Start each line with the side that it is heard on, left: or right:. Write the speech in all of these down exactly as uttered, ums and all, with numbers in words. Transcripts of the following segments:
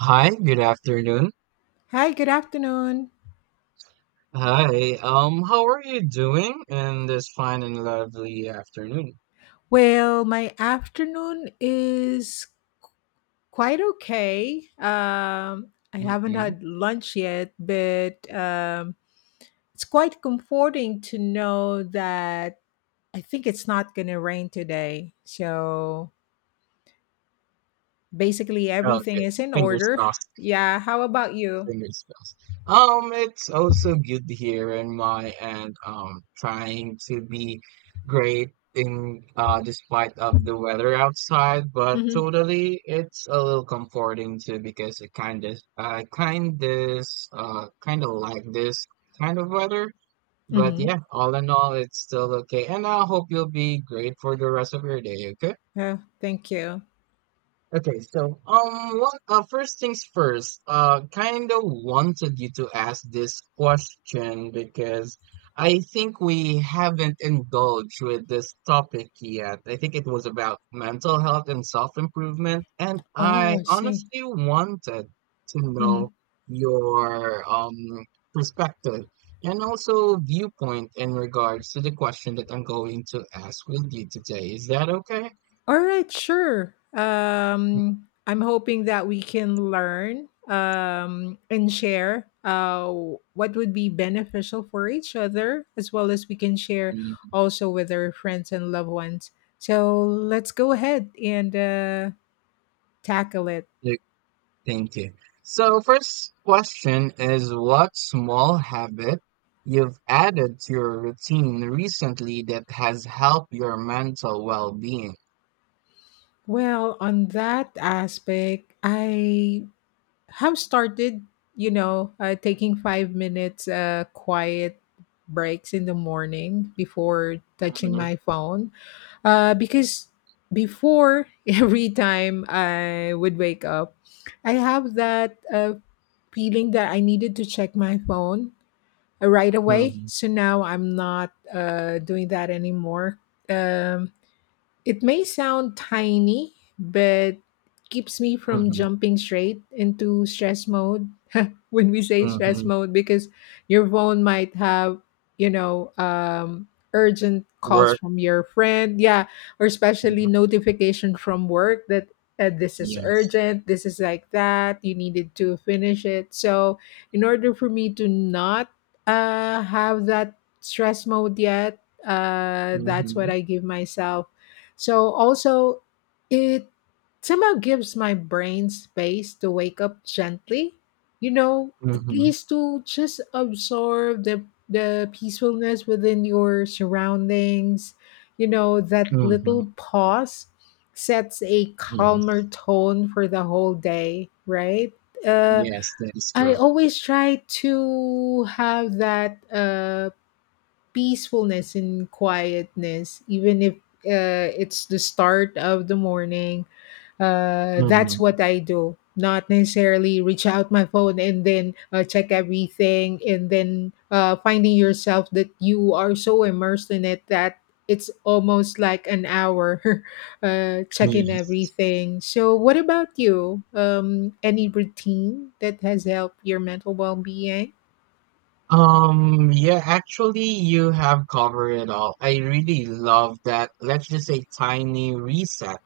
right: Hi, good afternoon.
left: Hi, good afternoon.
right: Hi, um, how are you doing in this fine and lovely afternoon?
left: Well, my afternoon is quite okay. Um, I haven't
right: hmm
left: had lunch yet, but um, it's quite comforting to know that I think it's not going to rain today. So basically, everything
right: Okay,
left: is in
right: fingers
left: order.
right: crossed,
left: Yeah, how about you?
right: fingers crossed. Um, it's also good here in my end, um, trying to be great in uh despite of the weather outside, but
left: Mm-hmm.
right: totally it's a little comforting too because it kind of I kind of uh kind of like this kind of weather. But
left: Mm-hmm.
right: yeah, all in all, it's still okay. And I hope you'll be great for the rest of your day, okay?
left: Yeah, thank you.
right: Okay, so um, what, uh, first things first. Uh, kind of wanted you to ask this question because I think we haven't indulged with this topic yet. I think it was about mental health and self-improvement, and
left: Oh,
right: I
left: I see.
right: honestly wanted to
left: Mm-hmm.
right: know your um perspective and also viewpoint in regards to the question that I'm going to ask with you today. Is that okay?
left: All right, sure. Um, I'm hoping that we can learn um, and share uh, what would be beneficial for each other, as well as we can share
right: Mm,
left: also with our friends and loved ones. So let's go ahead and uh, tackle it.
right: thank you. So, first question is, what small habit you've added to your routine recently that has helped your mental well-being?
left: Well, on that aspect, I have started, you know, uh, taking five minutes uh, quiet breaks in the morning before touching
right: hmm
left: my phone. Uh, because before every time I would wake up, I have that uh, feeling that I needed to check my phone uh, right away.
right: hmm
left: So now I'm not uh, doing that anymore. Um, it may sound tiny, but keeps me from
right: hmm
left: jumping straight into stress mode. When we say stress
right: hmm
left: mode because your phone might have, you know, um, urgent calls
right: Work.
left: from your friend. Yeah. Or especially
right: Mhm,
left: notification from work that uh, this is
right: yes.
left: urgent. This is like that. You needed to finish it. So, in order for me to not uh, have that stress mode yet, uh, that's what
right: hmm
left: I give myself. So, also, it somehow gives my brain space to wake up gently, you know, at
right: hmm
left: least to just absorb the the peacefulness within your surroundings. You know, that
right: hmm
left: little pause sets a calmer
right: Yes.
left: tone for the whole day, right? Uh,
right: Yes, that is
left: I
right: correct.
left: always try to have that uh, peacefulness and quietness, even if uh, it's the start of the morning. Uh, that's
right: hmm
left: what I do. Not necessarily reach out my phone and then uh, check everything, and then uh, finding yourself that you are so immersed in it that it's almost like an hour uh, checking
right: Yes.
left: everything. So, what about you? Um, any routine that has helped your mental well being?
right: Um, yeah, actually, you have covered it all. I really love that. Let's just say tiny reset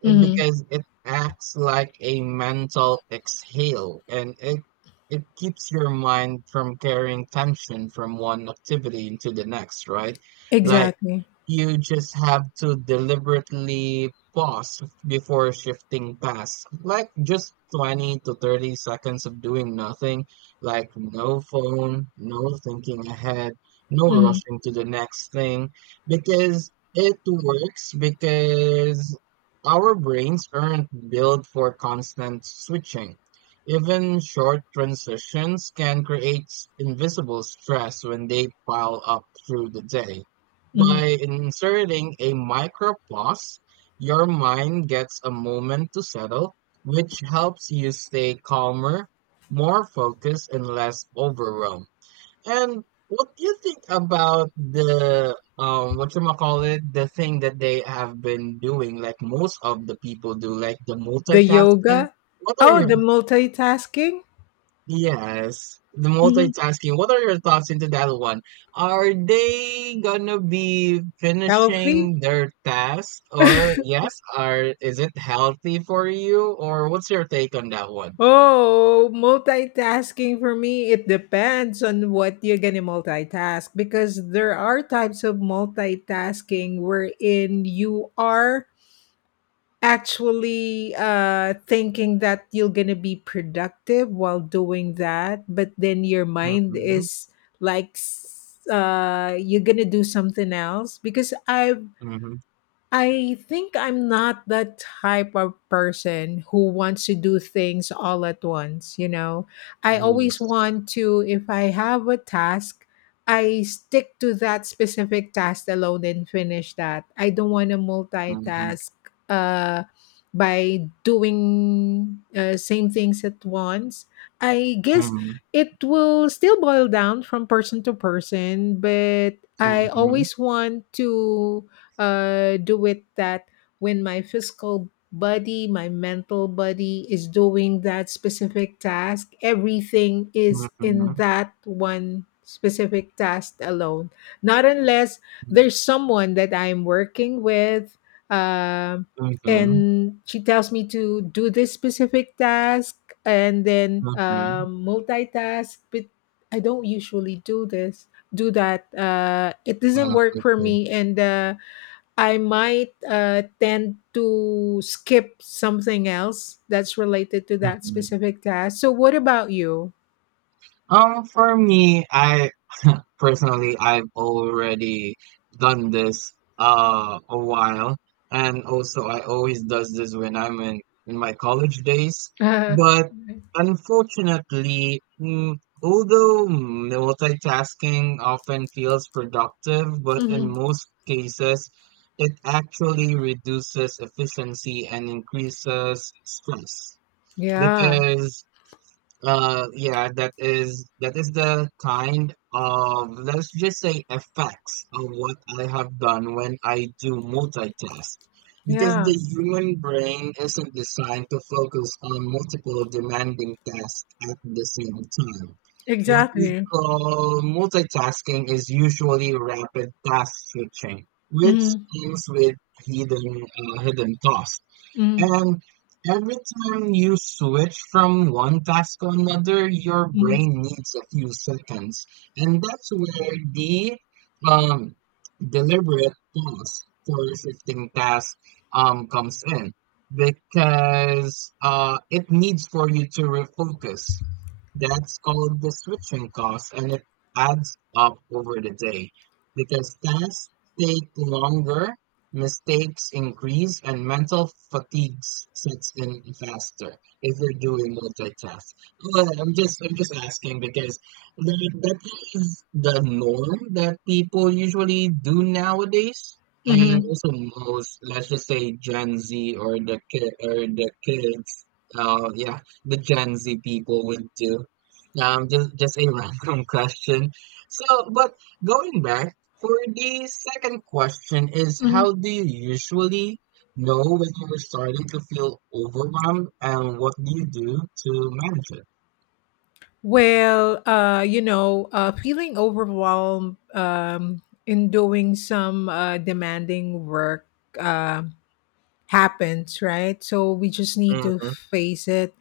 right: it-
left: Mm-hmm.
right: because it acts like a mental exhale and it it keeps your mind from carrying tension from one activity into the next, right? Like
left: Exactly.
right: you just have to deliberately pause before shifting past. Like just twenty to thirty seconds of doing nothing, like no phone, no thinking ahead, no
left: Mm-hmm.
right: rushing to the next thing, because it works because our brains aren't built for constant switching. Even short transitions can create invisible stress when they pile up through the day. By inserting a micropause, your mind gets a moment to settle, which helps you stay calmer, more focused, and less overwhelmed. And what do you think about the um what you call it, the thing that they have been doing, like most of the people do, like the
left: The
right: multitasking?
left: yoga.
right: What are
left: Oh,
right: your—
left: the multitasking.
right: yes, the
left: Mm-hmm.
right: multitasking. What are your thoughts into that one? Are they gonna be
left: Healthy.
right: finishing their task or yes, are is it healthy for you, or what's your take on that one?
left: Oh, multitasking for me, it depends on what you're gonna multitask because there are types of multitasking wherein you are actually uh thinking that you're gonna be productive while doing that, but then your mind
right: Mhm.
left: is like s- uh you're gonna do something else because I've
right: Mhm.
left: I think I'm not the type of person who wants to do things all at once, you know. I always
right: Yes.
left: want to, if I have a task, I stick to that specific task alone and finish that. I don't want to
right: Mhm.
left: multitask uh, by doing uh, same things at once. I guess
right: Mhm.
left: it will still boil down from person to person, but I
right: Mhm.
left: always want to uh, do it that when my physical body, my mental body is doing that specific task, everything is in
right: Mhm.
left: that one specific task alone. Not unless
right: Mhm.
left: there's someone that I'm working with. Um,
right: Mhm.
left: and she tells me to do this specific task and then
right: Mhm.
left: um, multitask but I don't usually do this do that uh, it doesn't
right: Ah,
left: work for
right: okay.
left: me and uh, I might uh, tend to skip something else that's related to that
right: Mhm.
left: specific task. So, what about you?
right: Um, for me, I personally, I've already done this uh a while, and also I always does this when I'm in in my college days.
left: Uh,
right: But unfortunately, mm, although multitasking often feels productive, but in
left: Mhm.
right: most cases, it actually reduces efficiency and increases stress
left: Yeah,
right: because uh, yeah, that is that is the kind of, let's just say, effects of what I have done when I do multitask. Because the
left: yeah,
right: human brain isn't designed to focus on multiple demanding tasks at the same time. What we
left: exactly.
right: call multitasking is usually rapid task switching, which
left: hmm
right: comes with hidden uh, hidden costs,
left: hmm
right: and every time you switch from one task to another, your
left: hmm
right: brain needs a few seconds. And that's where the um, deliberate pause for shifting task um, comes in because uh, it needs for you to refocus. That's called the switching cost, and it adds up over the day because tasks take longer. Mistakes increase and mental fatigue sets in faster if you're doing multitask. Well, I'm just I'm just asking because that that is the norm that people usually do nowadays, and
left: hmm
right: also most, let's just say, Gen Z or the kid or the kids, uh, yeah, the Gen Z people would do. Um, just just a random question. So, but going back, for the second question is, how
left: hmm
right: do you usually know when you're starting to feel overwhelmed, and what do you do to manage it?
left: Well, uh, you know, uh, feeling overwhelmed um, in doing some uh, demanding work. uh. Happens, right? So we just need to
right: Mm-hmm.
left: face it.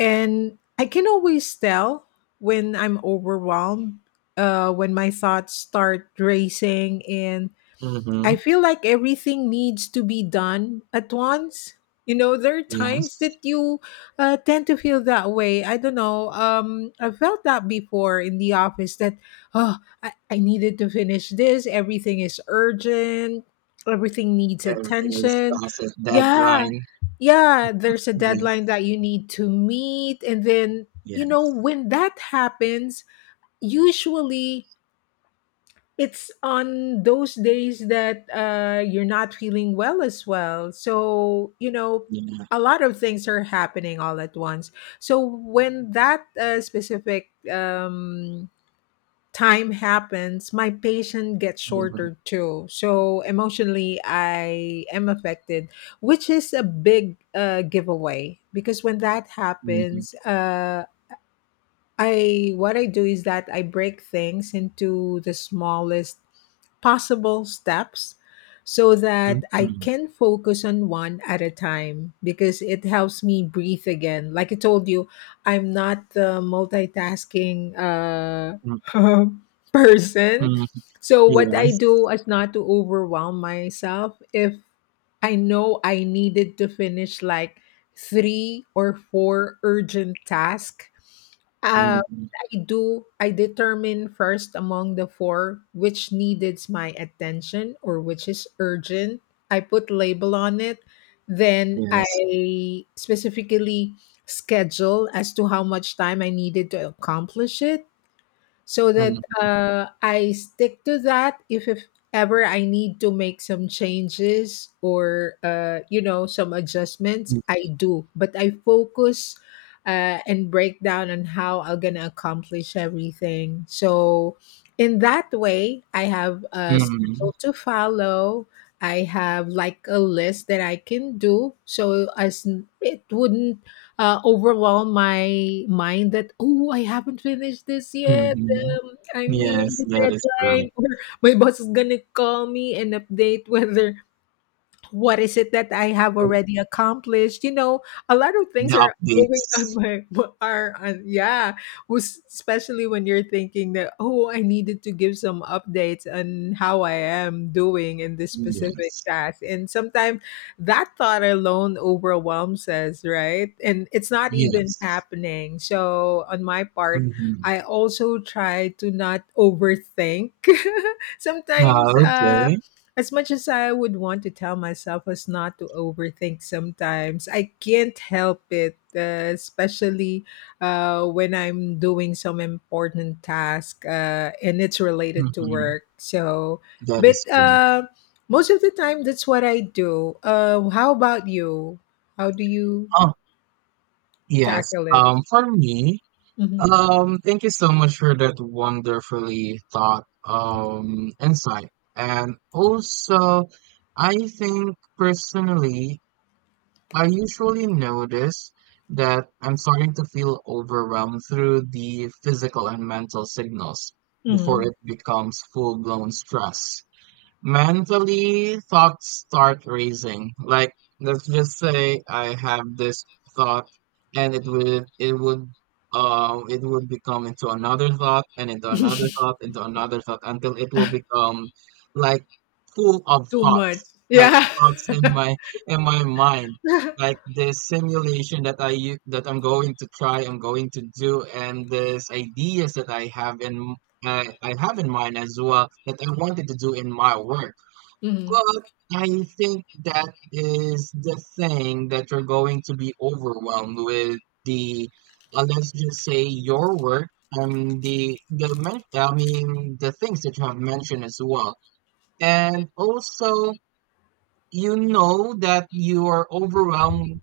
left: And I can always tell when I'm overwhelmed, uh, when my thoughts start racing and
right: Mm-hmm.
left: I feel like everything needs to be done at once. You know, there are times
right: Yes.
left: that you uh, tend to feel that way. I don't know. Um, I felt that before in the office that, oh, I, I needed to finish this. Everything is urgent. Everything needs
right: Everything is
left: attention.
right: past a
left: Yeah.
right: deadline.
left: Yeah. There's a
right: Yeah.
left: deadline that you need to meet. And then,
right: Yeah.
left: you know, when that happens, usually it's on those days that uh, you're not feeling well as well. So, you know,
right: Yeah.
left: a lot of things are happening all at once. So, when that uh, specific um, time happens, my patient gets
right: Mm-hmm.
left: shorter too. So, emotionally, I am affected, which is a big uh, giveaway because when that
right: Mm-hmm.
left: happens, uh, I what I do is that I break things into the smallest possible steps so that I
right: Mm-hmm.
left: can focus on one at a time because it helps me breathe again. Like I told you, I'm not the multitasking uh, person.
right: Mm-hmm.
left: So what I
right: Yes.
left: do is not to overwhelm myself if I know I needed to finish like three or four urgent tasks, uh,
right: Mm-hmm.
left: I do. I determine first among the four which needed my attention or which is urgent. I put label on it. Then
right: Yes.
left: I specifically schedule as to how much time I needed to accomplish it so that
right: Mm-hmm.
left: uh, I stick to that if, if ever I need to make some changes or uh, you know some adjustments, I do. But I focus uh, and break down on how I'm gonna accomplish everything. So in that way, I have a
right: Mm-hmm.
left: schedule to follow. I have like a list that I can do, so as n- it wouldn't uh, overwhelm my mind that oh I haven't finished this yet,
right: Mm-hmm.
left: um, I'm nearing
right: Yes,
left: the
right: that is correct.
left: deadline or my boss is gonna call me and update whether what is it that I have
right: So,
left: already accomplished? You know, a lot of things
right: the
left: are going on
right: updates.
left: my are on yeah. was- Especially when you're thinking that oh, I needed to give some updates on how I am doing in this specific
right: Yes.
left: task, and sometimes that thought alone overwhelms us, right? And it's not even
right: Yes.
left: happening. So on my part,
right: Mhm.
left: I also try to not overthink.
right: Ah,
left: Sometimes. Uh,
right: okay.
left: as much as I would want to tell myself as not to overthink sometimes, I can't help it, uh, especially uh, when I'm doing some important task uh, and it's related to
right: Mhm.
left: work. So,
right: That
left: but
right: is correct.
left: uh, most of the time, that's what I do. Uh, how about you? How do you
right: Oh, yes.
left: tackle it?
right: Um, for me,
left: hmm
right: um, thank you so much for that wonderfully thought, um, insight. And also, I think personally, I usually notice that I'm starting to feel overwhelmed through the physical and mental signals before
left: hmm
right: it becomes full-blown stress. Mentally, thoughts start racing. Like, let's just say I have this thought and it would it would um it would become into another thought and into another thought into another thought until it will become like full of
left: Too much.
right: thoughts, like
left: Yeah.
right: thoughts in my in my mind, like this simulation that I u- that I'm going to try, I'm going to do, and this ideas that I have in I, I have in mind as well that I wanted to do in my work.
left: hmm
right: But I think that is the thing that you're going to be overwhelmed with, the, uh, let's just say, your work and the, the, men- I mean, the things that you have mentioned as well. And also, you know that you are overwhelmed.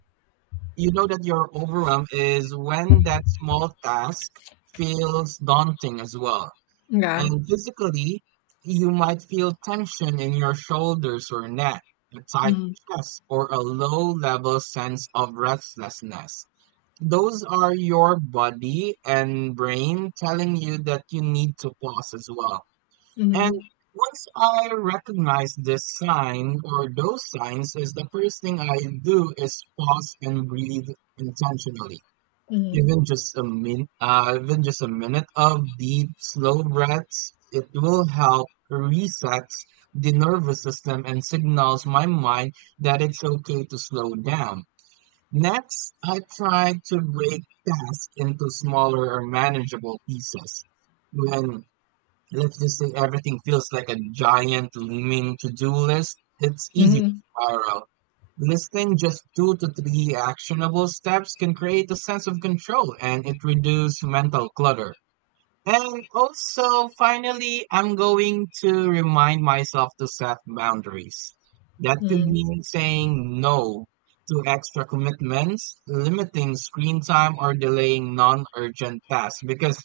right: You know that your overwhelm is when that small task feels daunting as well,
left: Yeah.
right: and physically, you might feel tension in your shoulders or neck, a tight
left: Mm-hmm.
right: chest, or a low level sense of restlessness. Those are your body and brain telling you that you need to pause as well. And
left: Mm-hmm.
right: once I recognize this sign or those signs, is the first thing I do is pause and breathe intentionally.
left: Mm-hmm.
right: Even just a min uh, even just a minute of deep, slow breaths, it will help resets the nervous system and signals my mind that it's okay to slow down. Next, I try to break tasks into smaller or manageable pieces. When, let's just say, everything feels like a giant looming to-do list, it's easy to spiral. Listing just two to three actionable steps can create a sense of control and it reduces mental clutter. And also, finally, I'm going to remind myself to set boundaries. That could
left: Mm-hmm.
right: mean saying no to extra commitments, limiting screen time, or delaying non urgent tasks because,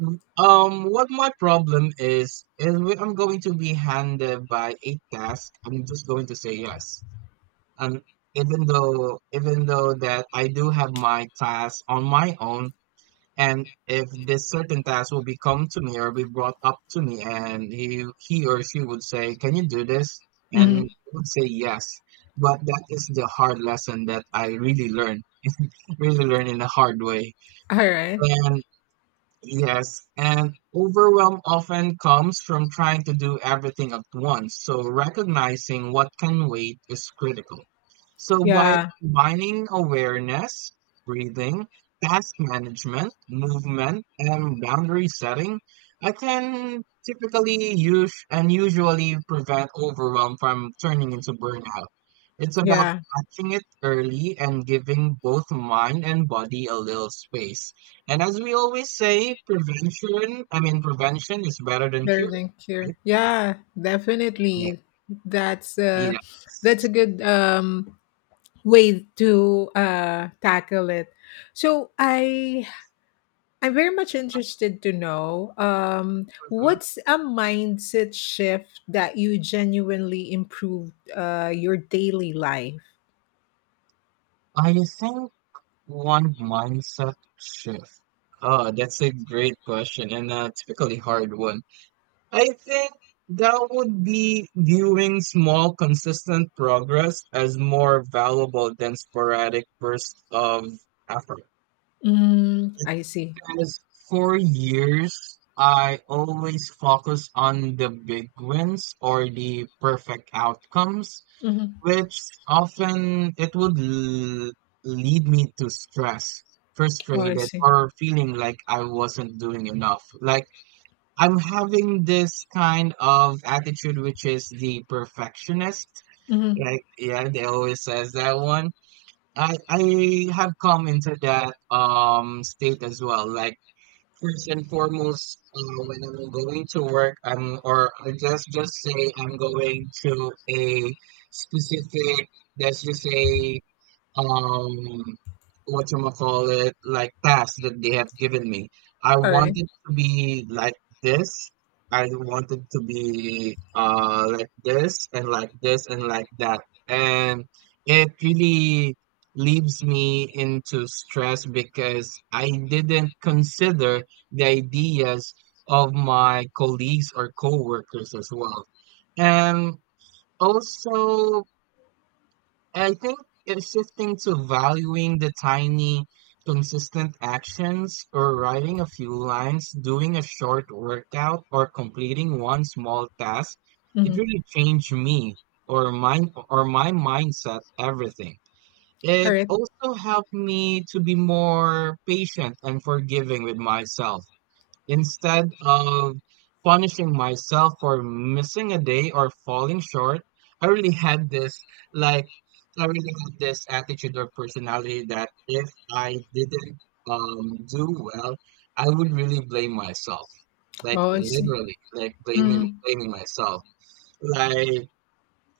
right: Mm, Um, what my problem is, is when I'm going to be handed by a task, I'm just going to say yes. And even though, even though that I do have my task on my own, and if this certain task will be come to me or be brought up to me, and he he or she would say, "Can you do this?" and
left: Mm-hmm.
right: I would say yes. But that is the hard lesson that I really learned, really learned in a hard way.
left: All right.
right: And. Yes, and overwhelm often comes from trying to do everything at once, so recognizing what can wait is critical. So, by
left: Yeah,
right: combining awareness, breathing, task management, movement, and boundary setting, I can typically use and usually prevent overwhelm from turning into burnout. It's about
left: yeah,
right: catching it early and giving both mind and body a little space. And as we always say, prevention, I mean, prevention is better than
left: very
right: cure,
left: linked
right: right?
left: here. Yeah, definitely. That's
right: Yeah.
left: uh that's a
right: Yes.
left: good um way to uh tackle it. So I I'm very much interested to know um
right: Mhm.
left: what's a mindset shift that you genuinely improved uh your daily life?
right: I think one mindset shift. Oh, that's a great question and a typically hard one. I think that would be viewing small, consistent progress as more valuable than sporadic bursts of effort.
left: Mm, I see.
right: Because for years, I always focus on the big wins or the perfect outcomes,
left: Mhm.
right: which often it would l- lead me to stress,
left: Oh, I
right: frustrated,
left: see.
right: or feeling like I wasn't doing enough. Like, I'm having this kind of attitude, which is the perfectionist.
left: Mhm.
right: Like, yeah, they always says that one. I I have come into that um state as well. Like, first and foremost, uh, when I'm going to work, I'm, or I just just say I'm going to a specific. Let's just say, um whatchamacallit, like tasks that they have given me. I
left: Alright.
right: wanted to be like this. I wanted to be uh like this and like this and like that. And it really leaves me into stress because I didn't consider the ideas of my colleagues or coworkers as well. And also, I think it's shifting to valuing the tiny, consistent actions, or writing a few lines, doing a short workout, or completing one small task. It
left: Mhm.
right: really changed me or my, or my mindset, everything. It
left: Alright.
right: also helped me to be more patient and forgiving with myself. Instead of punishing myself for missing a day or falling short, I really had this, like, I really had this attitude or personality that if I didn't um do well, I would really blame myself. Like,
left: Oh, I see.
right: literally, like blaming
left: Mhm.
right: blaming myself. Like,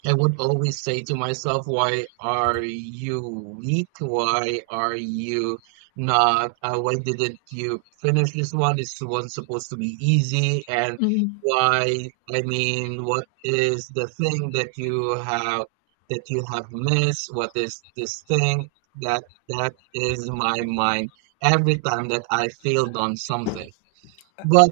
right: I would always say to myself, why are you weak? Why are you not? Uh, why didn't you finish this one? This one's supposed to be easy. And
left: Mhm.
right: why, I mean, what is the thing that you have, that you have missed? What is this thing that, that is my mind every time that I failed on something? But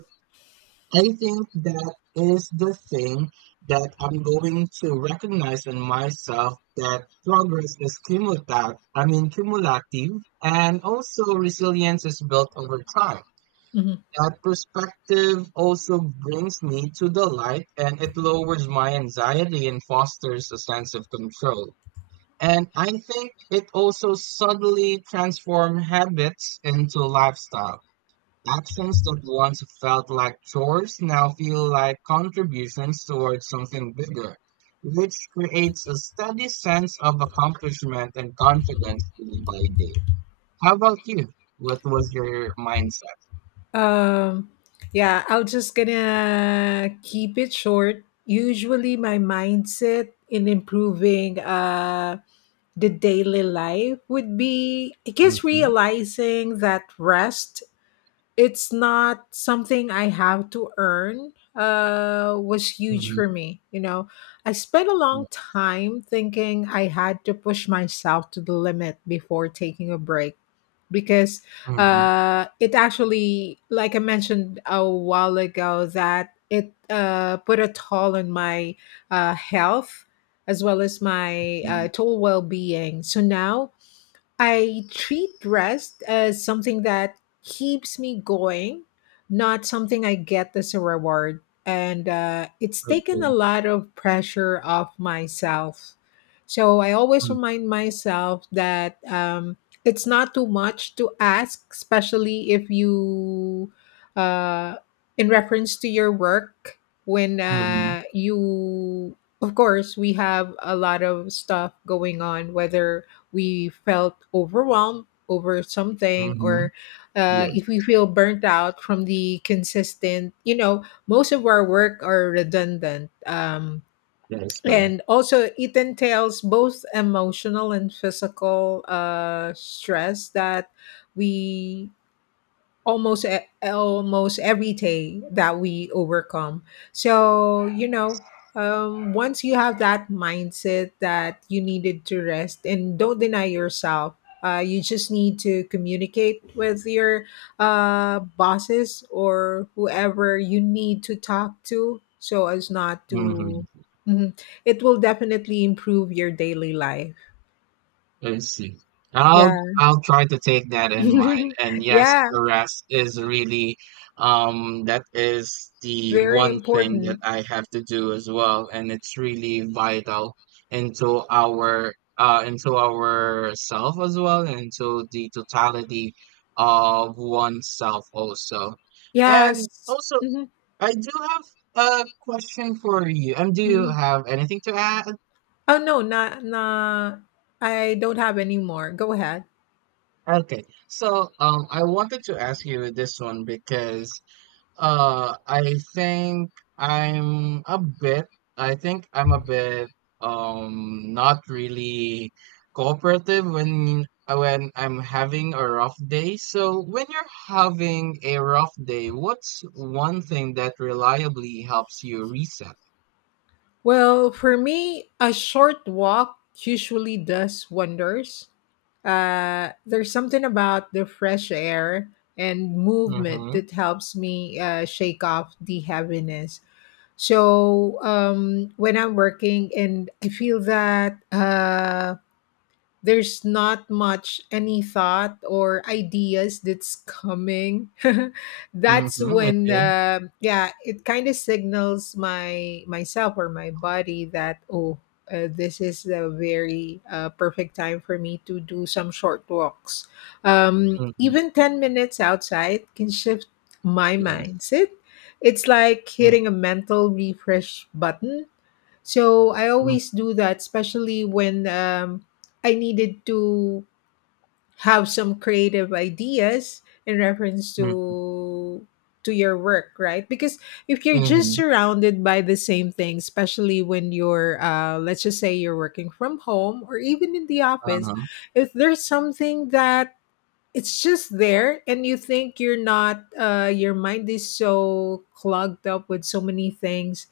right: I think that is the thing that I'm going to recognize in myself, that progress is cumulative, I mean cumulative, and also resilience is built over time.
left: Mhm.
right: That perspective also brings me to the light and it lowers my anxiety and fosters a sense of control. And I think it also subtly transforms habits into lifestyle. Actions that once felt like chores now feel like contributions towards something bigger, which creates a steady sense of accomplishment and confidence day by day. How about you? What was your mindset?
left: Um, yeah, I'll just gonna keep it short. Usually, my mindset in improving uh, the daily life would be, I guess,
right: Mm-hmm.
left: realizing that rest it's not something I have to earn uh was huge for
right: Mm-hmm.
left: me, you know, I spent a long
right: Yes.
left: time thinking I had to push myself to the limit before taking a break because
right: Mm-hmm.
left: uh it actually like I mentioned a while ago that it uh put a toll on my uh health as well as my
right: Mm-hmm.
left: uh, total well-being. So now I treat rest as something that keeps me going, not something I get as a reward. And uh, it's taken a
right: Okay.
left: lot of pressure off myself. So I always remind myself that um, it's not too much to ask, especially if you, uh, in reference to your work, when
right: Mm-hmm.
left: uh, you, of course, we have a lot of stuff going on, whether we felt overwhelmed over something
right: Mm-hmm.
left: or uh, if we
right: Yes,
left: feel burnt out from the consistent, you know, most of our work are redundant, um,
right: that is correct.
left: and also it entails both emotional and physical uh, stress that we almost e- almost every day that we overcome. So you know, um, once you have that mindset that you needed to rest and don't deny yourself, uh, you just need to communicate with your uh, bosses or whoever you need to talk to so as not to
right: Mm-hmm.
left: Mhm. it will definitely improve your daily life.
right: I see.
left: Yeah.
right: I'll I'll try to take that in mind. And yes,
left: Yeah,
right: the rest is really um that is the
left: very
right: one thing that
left: important.
right: I have to do as well. And it's really vital into our uh into ourself as well and into the totality of oneself also. And
left: Yes.
right: also
left: Mhm.
right: I do have a question for you. And do you
left: Mhm.
right: have anything to add?
left: Oh no, not nah. I don't have any more. Go ahead.
right: Okay, so um, I wanted to ask you this one because uh, I think I'm a bit, I think I'm a bit um not really cooperative when uh, when I'm having a rough day. So when you're having a rough day, what's one thing that reliably helps you reset?
left: Well, for me, a short walk usually does wonders. Uh, there's something about the fresh air and movement
right: Mm-hmm.
left: that helps me uh, shake off the heaviness. So um, when I'm working and I feel that. Uh, there's not much any thought or ideas that's coming that's
right: Mm-hmm.
left: when
right: Okay.
left: uh, yeah it kind of signals my myself or my body that oh uh, this is a very uh, perfect time for me to do some short walks. Um,
right: Mm-hmm.
left: even ten minutes outside can shift my
right: Yes.
left: mindset. It's like
right: Mm-hmm.
left: hitting a mental refresh button. So I always do that, especially when um, I needed to have some creative ideas in reference
right: Mm-hmm.
left: to to your work, right? Because if you're just
right: Mm-hmm,
left: surrounded by the same thing, especially when you're, uh, let's just say you're working from home or even in the office,
right: uh-huh.
left: if there's something that it's just there and you think you're not uh, your mind is so clogged up with so many things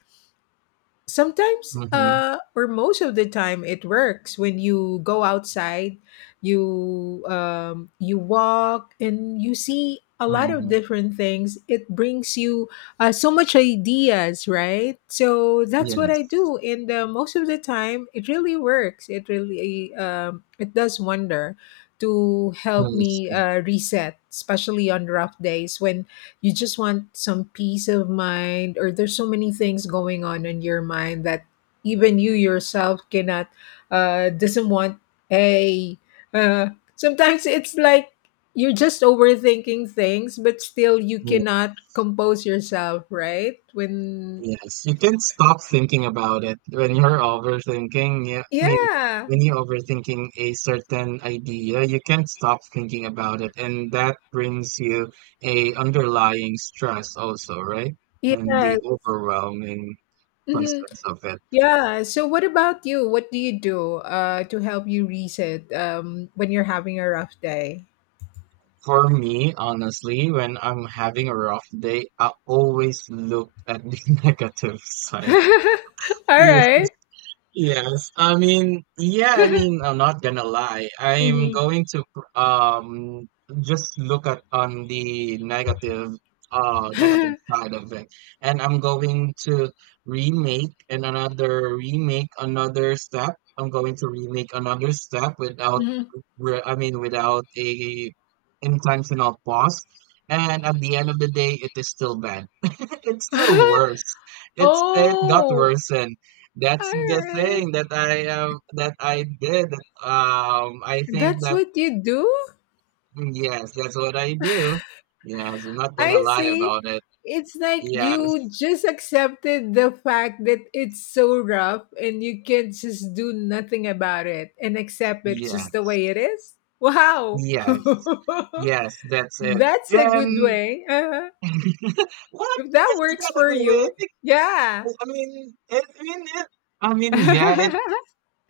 left: sometimes
right: Mm-hmm.
left: uh or most of the time it works when you go outside, you um you walk and you see a lot of
right: Um,
left: different things, it brings you uh, so much ideas, right? So that's what I
right: yes.
left: do, and uh, most of the time it really works, it really, um, it does wonder to
right: I
left: help me
right: see.
left: uh, reset, especially on rough days when you just want some peace of mind or there's so many things going on in your mind that even you yourself cannot uh doesn't want a uh sometimes it's like you're just overthinking things but still you
right: Ye-
left: cannot compose yourself, right? When
right: Yes. You can stop thinking about it when you're overthinking. Yeah. I mean,
left: yeah
right: when you're overthinking a certain idea, you can't stop thinking about it, and that brings you a underlying stress also, right? And
left: yeah
right: the overwhelming
left: hmm
right: presence of it.
left: yeah, so what about you? What do you do uh to help you reset um when you're having a rough day?
right: For me, honestly, when I'm having a rough day, I always look at the negative side.
left: All right.
right: Yes, I mean, yeah, I mean, I'm not gonna lie. I'm
left: Mhm.
right: going to pr- um just look at on the negative uh negative side of it, and I'm going to remake and another remake another step. I'm going to remake another step without
left: Mhm.
right: re- I mean, without a intentional pause. And at the end of the day, it is still bad. It's still worse. It's it got
left: Oh,
right: worse, and that's the
left: alright.
right: thing that I um, that I did. Um, I think
left: That's
right: that
left: what you do?
right: yes, that's what I do. Yes, I'm not gonna
left: I
right: lie
left: see.
right: about it.
left: It's like you
right: Yes,
left: just accepted the fact that it's so rough and you can just do nothing about it and accept it
right: yeah,
left: just the way it is. Wow.
right: yes, yes, that's it.
left: That's a good
right: And
left: way. Uh-huh.
right: what
left: If that
right: is
left: works
right: what?
left: for you,
right: Well,
left: yeah.
right: I mean, I mean, it, I mean, yeah, it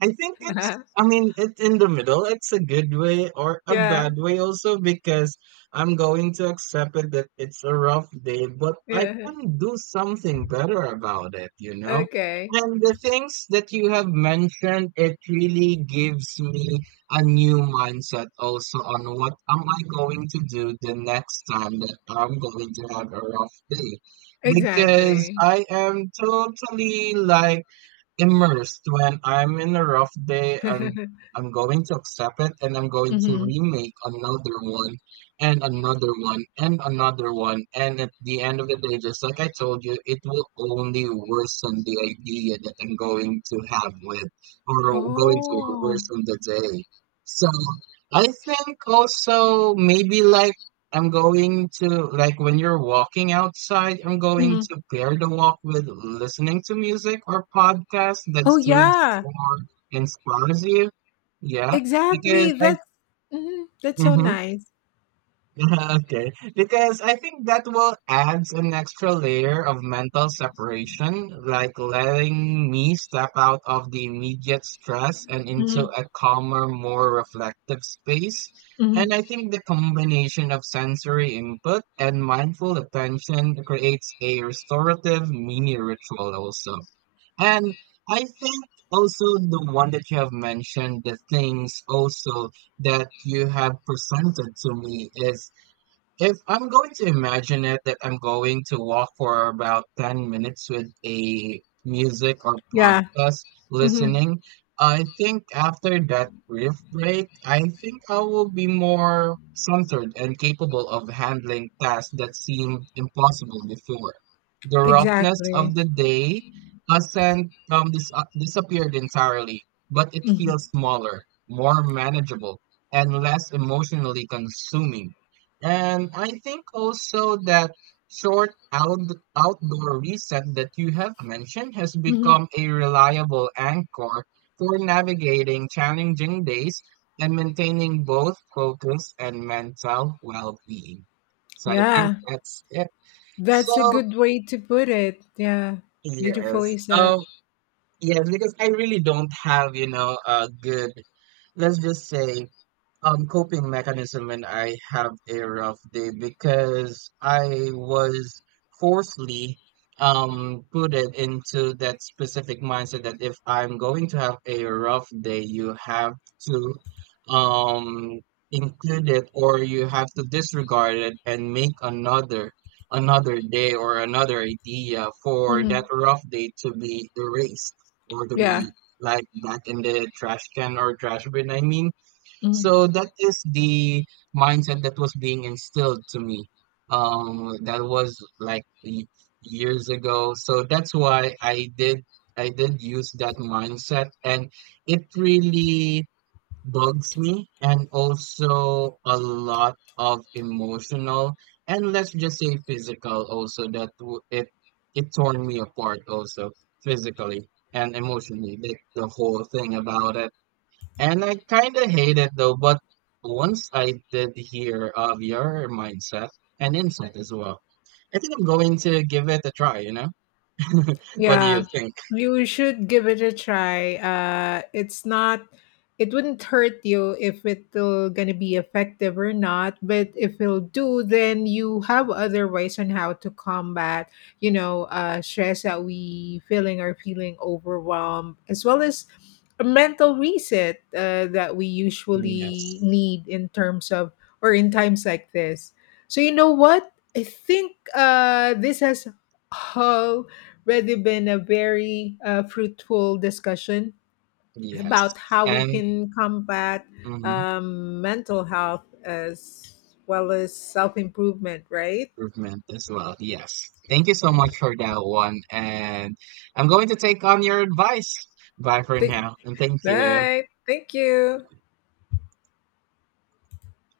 right: I think it's, I mean, it's in the middle. It's a good way or a
left: Yeah.
right: bad way also because I'm going to accept it that it's a rough day, but I
left: Yeah.
right: can do something better about it, you know?
left: Okay.
right: And the things that you have mentioned, it really gives me a new mindset also on what am I going to do the next time that I'm going to have a rough day. Because
left: Exactly.
right: I am totally like, immersed when I'm in a rough day. I'm I'm going to accept it and I'm going to
left: Mhm.
right: remake another one and another one and another one. And at the end of the day, just like I told you, it will only worsen the idea that I'm going to have with or going to
left: Oh.
right: worsen the day. So I think also maybe like I'm going to like when you're walking outside, I'm going
left: Mhm.
right: to pair the walk with listening to music or podcast that
left: Oh,
right: soothes
left: yeah.
right: or inspires you. Yeah, because
left: Exactly.
right: I
left: That's mhm, that's so
right: mhm.
left: nice.
right: Okay, because I think that will adds an extra layer of mental separation, like letting me step out of the immediate stress and into
left: Mhm.
right: a calmer, more reflective space. And
left: Mhm.
right: I think the combination of sensory input and mindful attention creates a restorative mini ritual also. And I think also the one that you have mentioned, the things also that you have presented to me is if I'm going to imagine it that I'm going to walk for about ten minutes with a music or
left: Yeah.
right: podcast
left: Mhm.
right: listening, I think after that brief break, I think I will be more centered and capable of handling tasks that seemed impossible before. The roughness of
left: Exactly.
right: the day hasn't um, dis- uh, disappeared entirely, but it
left: Mhm.
right: feels smaller, more manageable, and less emotionally consuming. And I think also that short out, outdoor reset that you have mentioned has become
left: Mhm.
right: a reliable anchor for navigating challenging days and maintaining both focus and mental well-being. So I think
left: Yeah.
right: that's it.
left: That's a
right: So
left: good way to put it. Yeah.
right: yes,
left: Beautifully said.
right: um, yes, because I really don't have, you know, a good, let's just say um coping mechanism when I have a rough day because I was forcefully um put it into that specific mindset that if I'm going to have a rough day, you have to um include it or you have to disregard it and make another another day or another idea for that
left: Mhm.
right: rough day to be erased or to
left: Yeah.
right: be like back in the trash can or trash bin, I mean
left: Mhm.
right: so that is the mindset that was being instilled to me. Um, that was like y- years ago. So that's why I did I did use that mindset, and it really bugs me, and also a lot of emotional and let's just say physical also that w- it it torn me apart also physically and emotionally, like the whole thing about it. And I kind of hate it though, but once I did hear of your mindset and insight as well, I think I'm going to give it a try, you know? What do you
left: Yeah,
right: think?
left: you should give it a try. Uh, it's not, it wouldn't hurt you if it'll gonna be effective or not. But if it'll do, then you have other ways on how to combat, you know, uh, stress that we feeling or feeling overwhelmed, as well as a mental reset uh, that we
right: Mm,
left: usually
right: yes,
left: need in terms of or in times like this. So you know what? I think uh, this has really been a very uh, fruitful discussion
right: yes.
left: about how we
right: And
left: can combat
right: mhm,
left: um, mental health as well as self improvement, right?
right: improvement as well. Yes. Thank you so much for that one. And I'm going to take on your advice. Bye for
left: Th-
right: now. And thank you.
left: right. Thank you.